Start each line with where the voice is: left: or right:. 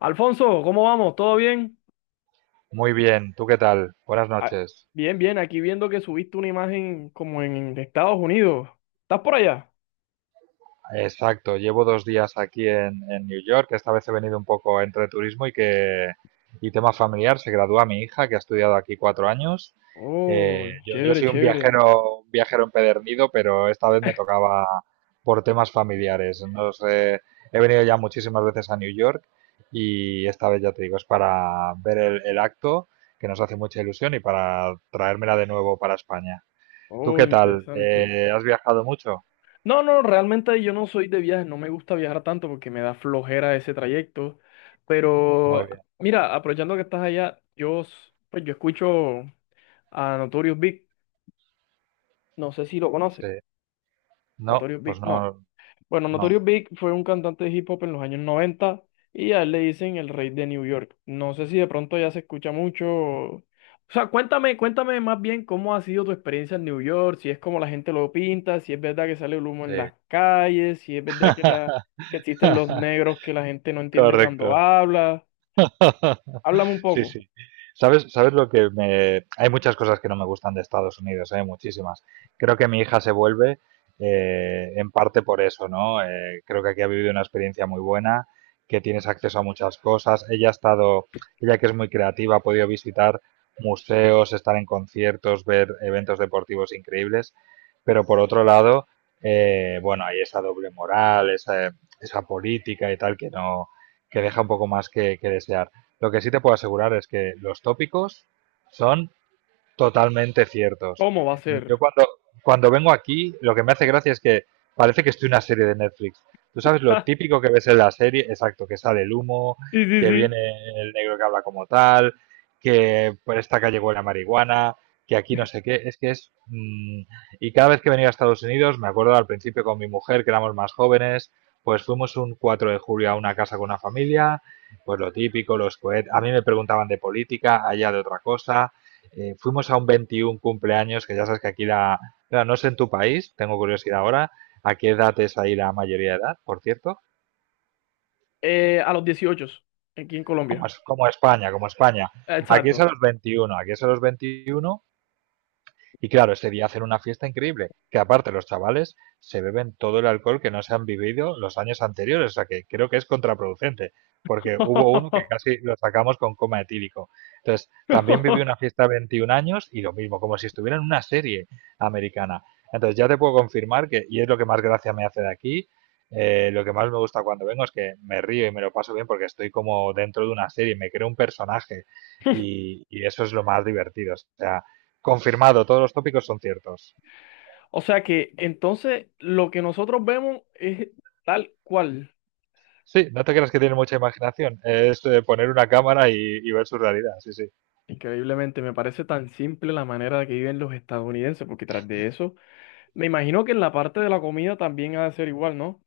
left: Alfonso, ¿cómo vamos? ¿Todo bien?
right: Muy bien, ¿tú qué tal? Buenas
left: Ah,
right: noches.
left: bien, bien, aquí viendo que subiste una imagen como en Estados Unidos. ¿Estás por allá?
right: Exacto, llevo 2 días aquí en New York. Esta vez he venido un poco entre turismo y tema familiar. Se gradúa mi hija, que ha estudiado aquí 4 años.
left: Oh,
right: Yo
left: chévere,
right: soy un
left: chévere.
right: viajero, un viajero empedernido, pero esta vez me tocaba por temas familiares. No sé, he venido ya muchísimas veces a New York y esta vez ya te digo, es para ver el acto, que nos hace mucha ilusión, y para traérmela de nuevo para España. ¿Tú
left: Oh,
right: qué tal?
left: interesante.
right: ¿Has viajado mucho?
left: No, no, realmente yo no soy de viajes, no me gusta viajar tanto porque me da flojera ese trayecto.
right: Muy
left: Pero
right: bien.
left: mira, aprovechando que estás allá, pues yo escucho a Notorious Big, no sé si lo conoces.
right: Sí. No,
left: Notorious Big,
right: pues
left: no.
right: no,
left: Bueno,
right: no.
left: Notorious Big fue un cantante de hip hop en los años 90 y a él le dicen el rey de New York. No sé si de pronto ya se escucha mucho. O sea, cuéntame, cuéntame más bien cómo ha sido tu experiencia en New York, si es como la gente lo pinta, si es verdad que sale el humo
right: Sí.
left: en las calles, si es verdad que existen los negros que la gente no entiende
right: Correcto.
left: cuando habla. Háblame un
right: Sí,
left: poco,
right: sí. ¿Sabes lo que me... Hay muchas cosas que no me gustan de Estados Unidos, hay muchísimas. Creo que mi hija se vuelve, en parte por eso, ¿no? Creo que aquí ha vivido una experiencia muy buena, que tienes acceso a muchas cosas. Ella que es muy creativa, ha podido visitar museos, estar en conciertos, ver eventos deportivos increíbles. Pero por otro lado, bueno, hay esa doble moral, esa política y tal que no, que deja un poco más que desear. Lo que sí te puedo asegurar es que los tópicos son totalmente ciertos.
left: ¿cómo va a
right: Yo
left: ser?
right: cuando, cuando vengo aquí, lo que me hace gracia es que parece que estoy en una serie de Netflix. Tú sabes lo típico que ves en la serie, exacto, que sale el humo,
left: Sí, sí,
right: que
left: sí.
right: viene el negro que habla como tal, que por esta calle huele a marihuana, que aquí no sé qué, es que es. Y cada vez que venía a Estados Unidos, me acuerdo al principio con mi mujer, que éramos más jóvenes, pues fuimos un 4 de julio a una casa con una familia, pues lo típico, los cohetes, a mí me preguntaban de política, allá de otra cosa, fuimos a un 21 cumpleaños, que ya sabes que aquí la... Claro, no sé en tu país, tengo curiosidad ahora, ¿a qué edad es ahí la mayoría de edad, por cierto?
left: A los 18, aquí en
right: Como,
left: Colombia.
right: es- como España, como España. Aquí es a
left: Exacto.
right: los 21, aquí es a los 21. Y claro, ese día hacer una fiesta increíble, que aparte los chavales se beben todo el alcohol que no se han vivido los años anteriores, o sea que creo que es contraproducente, porque hubo uno que casi lo sacamos con coma etílico. Entonces, también viví una fiesta de 21 años y lo mismo, como si estuviera en una serie americana. Entonces, ya te puedo confirmar que, y es lo que más gracia me hace de aquí, lo que más me gusta cuando vengo es que me río y me lo paso bien porque estoy como dentro de una serie, me creo un personaje y eso es lo más divertido. O sea, confirmado, todos los tópicos son ciertos.
left: O sea que entonces lo que nosotros vemos es tal cual.
right: Sí, no te creas que tiene mucha imaginación. Es, poner una cámara y ver su realidad, sí, sí.
left: Increíblemente, me parece tan simple la manera de que viven los estadounidenses, porque tras de eso, me imagino que en la parte de la comida también ha de ser igual, ¿no?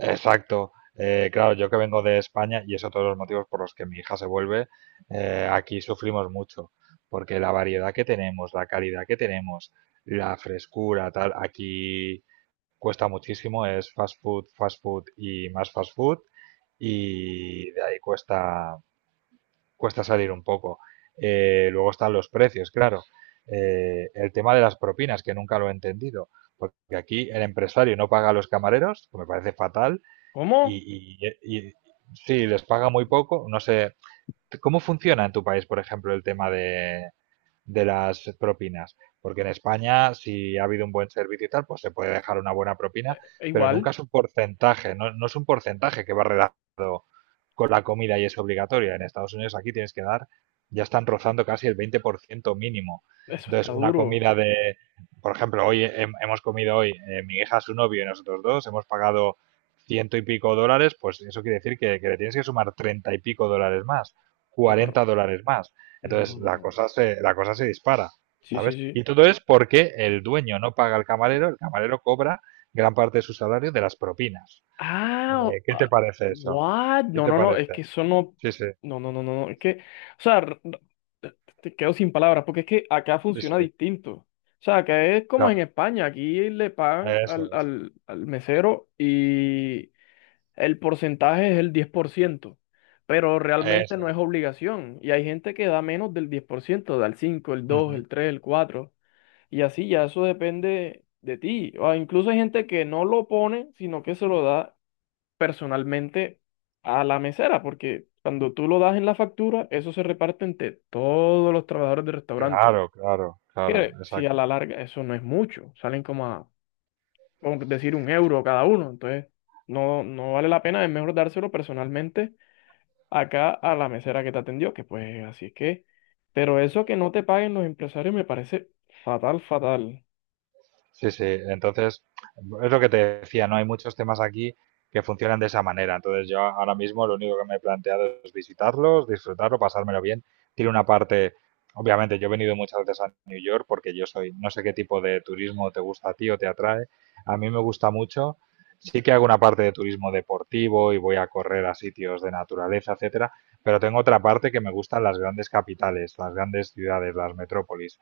right: Exacto. Claro, yo que vengo de España, y eso todos los motivos por los que mi hija se vuelve, aquí sufrimos mucho, porque la variedad que tenemos, la calidad que tenemos, la frescura, tal, aquí cuesta muchísimo, es fast food y más fast food, y de ahí cuesta, cuesta salir un poco. Luego están los precios, claro. El tema de las propinas, que nunca lo he entendido, porque aquí el empresario no paga a los camareros, que me parece fatal,
left: ¿Cómo?
right: y, y sí, les paga muy poco. No sé, ¿cómo funciona en tu país, por ejemplo, el tema de, las propinas? Porque en España, si ha habido un buen servicio y tal, pues se puede dejar una buena propina,
left: E
right: pero
left: igual,
right: nunca es un porcentaje, no, no es un porcentaje que va redactado con la comida y es obligatoria. En Estados Unidos aquí tienes que dar, ya están rozando casi el 20% mínimo.
left: eso está
right: Entonces, una
left: duro.
right: comida de, por ejemplo, hoy hemos comido hoy, mi hija, su novio y nosotros dos, hemos pagado ciento y pico dólares, pues eso quiere decir que le tienes que sumar treinta y pico dólares más,
left: Está... r-
right: 40 dólares más.
left: No, no,
right: Entonces, la
left: no.
right: cosa se, la cosa se dispara,
left: Sí, sí,
right: ¿sabes? Y
left: sí.
right: todo es porque el dueño no paga al camarero, el camarero cobra gran parte de su salario de las propinas.
left: Ah, o-
right: ¿Qué te
left: ah,
right: parece eso?
left: What?
right: ¿Qué
left: No,
right: te
left: no, no, es que
right: parece?
left: eso no,
right: Sí, sí,
left: no, no, no, no, no, es que, o sea, te te quedo sin palabras, porque es que acá
right: sí, sí,
left: funciona distinto. O sea, acá es como en
right: claro,
left: España, aquí le pagan
right: eso
left: al,
right: es,
left: al, al mesero y el porcentaje es el 10%, pero realmente
right: eso
left: no es
right: es.
left: obligación. Y hay gente que da menos del 10%, da el 5, el dos,
right: Ujú.
left: el 3, el 4 y así ya eso depende de ti. O incluso hay gente que no lo pone, sino que se lo da personalmente a la mesera, porque cuando tú lo das en la factura, eso se reparte entre todos los trabajadores del restaurante,
right: Claro, claro, claro,
left: que si a
right: exacto.
left: la larga eso no es mucho, salen como a, por decir, un euro cada uno, entonces no, no vale la pena, es mejor dárselo personalmente acá a la mesera que te atendió, que pues así es que, pero eso que no te paguen los empresarios me parece fatal, fatal.
right: Sí, sí. Entonces, es lo que te decía, ¿no? Hay muchos temas aquí que funcionan de esa manera. Entonces, yo ahora mismo lo único que me he planteado es visitarlos, disfrutarlo, pasármelo bien. Tiene una parte, obviamente, yo he venido muchas veces a New York porque no sé qué tipo de turismo te gusta a ti o te atrae. A mí me gusta mucho. Sí que hago una parte de turismo deportivo y voy a correr a sitios de naturaleza, etcétera, pero tengo otra parte que me gustan las grandes capitales, las grandes ciudades, las metrópolis.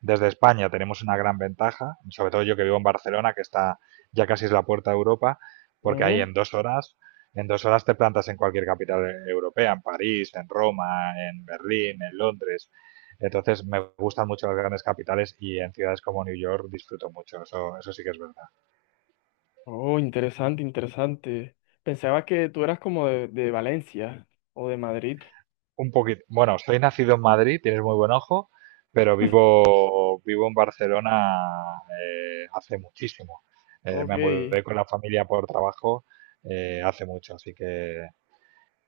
right: Desde España tenemos una gran ventaja, sobre todo yo que vivo en Barcelona, que está ya casi es la puerta de Europa, porque ahí
left: Ujú.
right: en 2 horas, en dos horas te plantas en cualquier capital europea, en París, en Roma, en Berlín, en Londres. Entonces me gustan mucho las grandes capitales y en ciudades como New York disfruto mucho, eso sí que es verdad.
left: Oh, interesante, interesante. Pensaba que tú eras como de Valencia o de Madrid.
right: Un poquito. Bueno, soy nacido en Madrid, tienes muy buen ojo, pero vivo en Barcelona, hace muchísimo. Eh,
left: Ok,
right: me
left: es
right: mudé con la familia por trabajo, hace mucho, así que,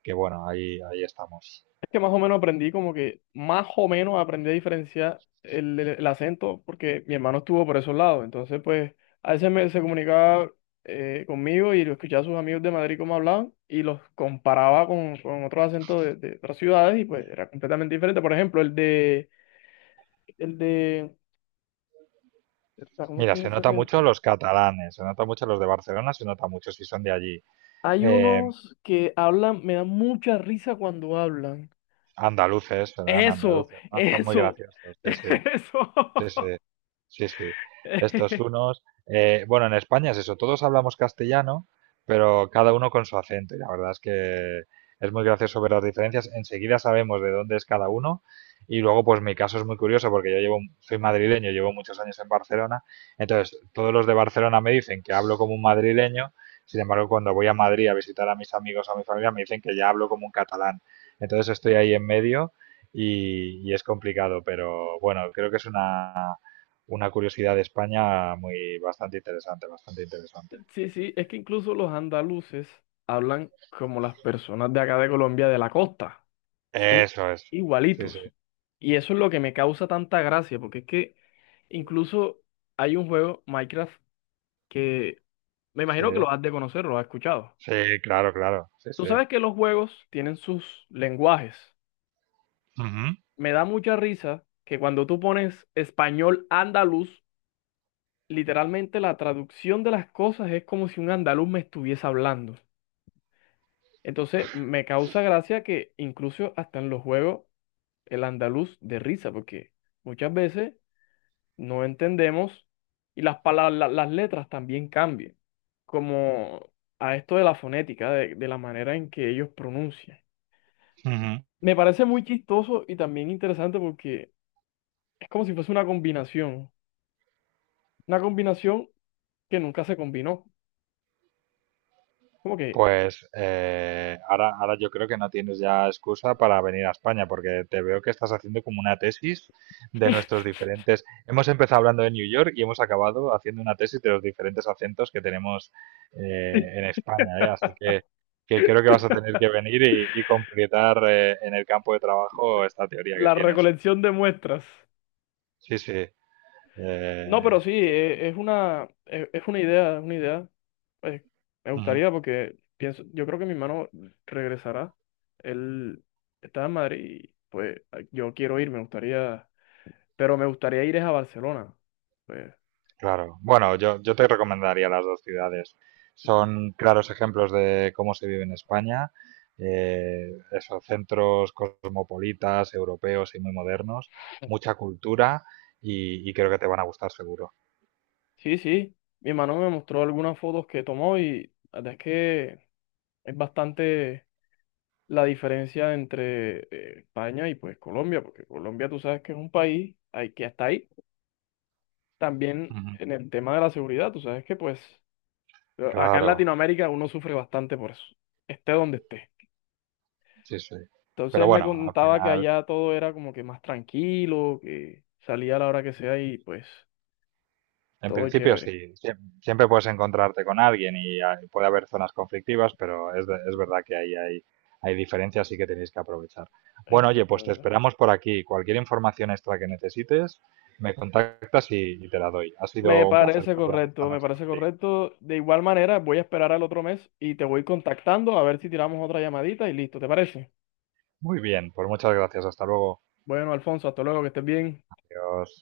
right: que bueno, ahí estamos.
left: que más o menos aprendí como que, más o menos aprendí a diferenciar el acento porque mi hermano estuvo por esos lados, entonces pues a veces me, se comunicaba conmigo y lo escuchaba a sus amigos de Madrid cómo hablaban y los comparaba con otros acentos de otras ciudades y pues era completamente diferente. Por ejemplo, el de, espera, ¿cómo es
right: Mira,
left: que es
right: se
left: ese
right: nota
left: acento?
right: mucho los catalanes, se nota mucho los de Barcelona, se nota mucho si son de allí.
left: Hay
right: Eh,
left: unos que hablan, me dan mucha risa cuando hablan.
right: andaluces, serán
left: Eso,
right: andaluces, ¿no? Son muy
left: eso,
right: graciosos, sí, sí.
left: eso.
right: Sí, sí, sí, sí. Estos unos, bueno, en España es eso, todos hablamos castellano, pero cada uno con su acento. Y la verdad es que es muy gracioso ver las diferencias. Enseguida sabemos de dónde es cada uno. Y luego, pues mi caso es muy curioso porque yo llevo, soy madrileño, llevo muchos años en Barcelona. Entonces, todos los de Barcelona me dicen que hablo como un madrileño. Sin embargo, cuando voy a Madrid a visitar a mis amigos o a mi familia, me dicen que ya hablo como un catalán. Entonces, estoy ahí en medio y es complicado, pero bueno, creo que es una curiosidad de España muy bastante interesante, bastante interesante.
left: Sí, sí, es que incluso los andaluces hablan como las personas de acá de Colombia de la costa. Son
right: Eso es. Sí,
left: igualitos.
right: sí,
left: Y eso es lo que me causa tanta gracia, porque es que incluso hay un juego, Minecraft, que me
right: sí,
left: imagino que lo has de conocer, lo has escuchado.
right: sí, claro, claro, sí,
left: Tú
right: sí.
left: sabes que los juegos tienen sus lenguajes.
right: Ujú,
left: Me da mucha risa que cuando tú pones español andaluz, literalmente la traducción de las cosas es como si un andaluz me estuviese hablando. Entonces, me causa gracia que incluso hasta en los juegos el andaluz de risa, porque muchas veces no entendemos y las palabras, las letras también cambian, como a esto de la fonética, de la manera en que ellos pronuncian.
right: ujú.
left: Me parece muy chistoso y también interesante porque es como si fuese una combinación que nunca se combinó, como que
right: Pues, ahora yo creo que no tienes ya excusa para venir a España, porque te veo que estás haciendo como una tesis de nuestros diferentes... Hemos empezado hablando de New York y hemos acabado haciendo una tesis de los diferentes acentos que tenemos, en España, ¿eh? Así que creo que vas a tener que venir y completar, en el campo de trabajo esta teoría que
left: la
right: tienes.
left: recolección de muestras.
right: Sí, sí.
left: No,
right: eh,
left: pero sí,
right: yo creo.
left: es una idea, es una idea. Pues, me gustaría porque pienso, yo creo que mi hermano regresará. Él está en Madrid y pues yo quiero ir, me gustaría, pero me gustaría ir es a Barcelona. Pues,
right: Claro. Bueno, yo te recomendaría las dos ciudades. Son claros ejemplos de cómo se vive en España. Esos centros cosmopolitas, europeos y muy modernos. Mucha cultura y creo que te van a gustar seguro.
left: sí, sí, mi hermano me mostró algunas fotos que tomó y la verdad es que es bastante la diferencia entre España y pues Colombia, porque Colombia tú sabes que es un país hay que hasta ahí. También
right: Ujú.
left: en el tema de la seguridad, tú sabes que pues Pero acá en
right: Claro,
left: Latinoamérica uno sufre bastante por eso, esté donde esté.
right: sí, sí. Pero
left: Entonces me
right: bueno, al
left: contaba que
right: final...
left: allá todo era como que más tranquilo, que salía a la hora que sea y pues
right: En
left: todo
right: principio sí,
left: chévere.
right: siempre puedes encontrarte con alguien y puede haber zonas conflictivas, pero es verdad que ahí hay diferencias y que tenéis que aprovechar. Bueno, oye, pues te
left: Exactamente.
right: esperamos por aquí. Cualquier información extra que necesites, me contactas y te la doy. Ha
left: Me
right: sido un placer
left: parece
right: hablar esta
left: correcto, me
right: noche
left: parece
right: contigo.
left: correcto. De igual manera, voy a esperar al otro mes y te voy contactando a ver si tiramos otra llamadita y listo, ¿te parece?
right: Muy bien, pues muchas gracias. Hasta luego.
left: Bueno, Alfonso, hasta luego, que estés bien.
right: Adiós.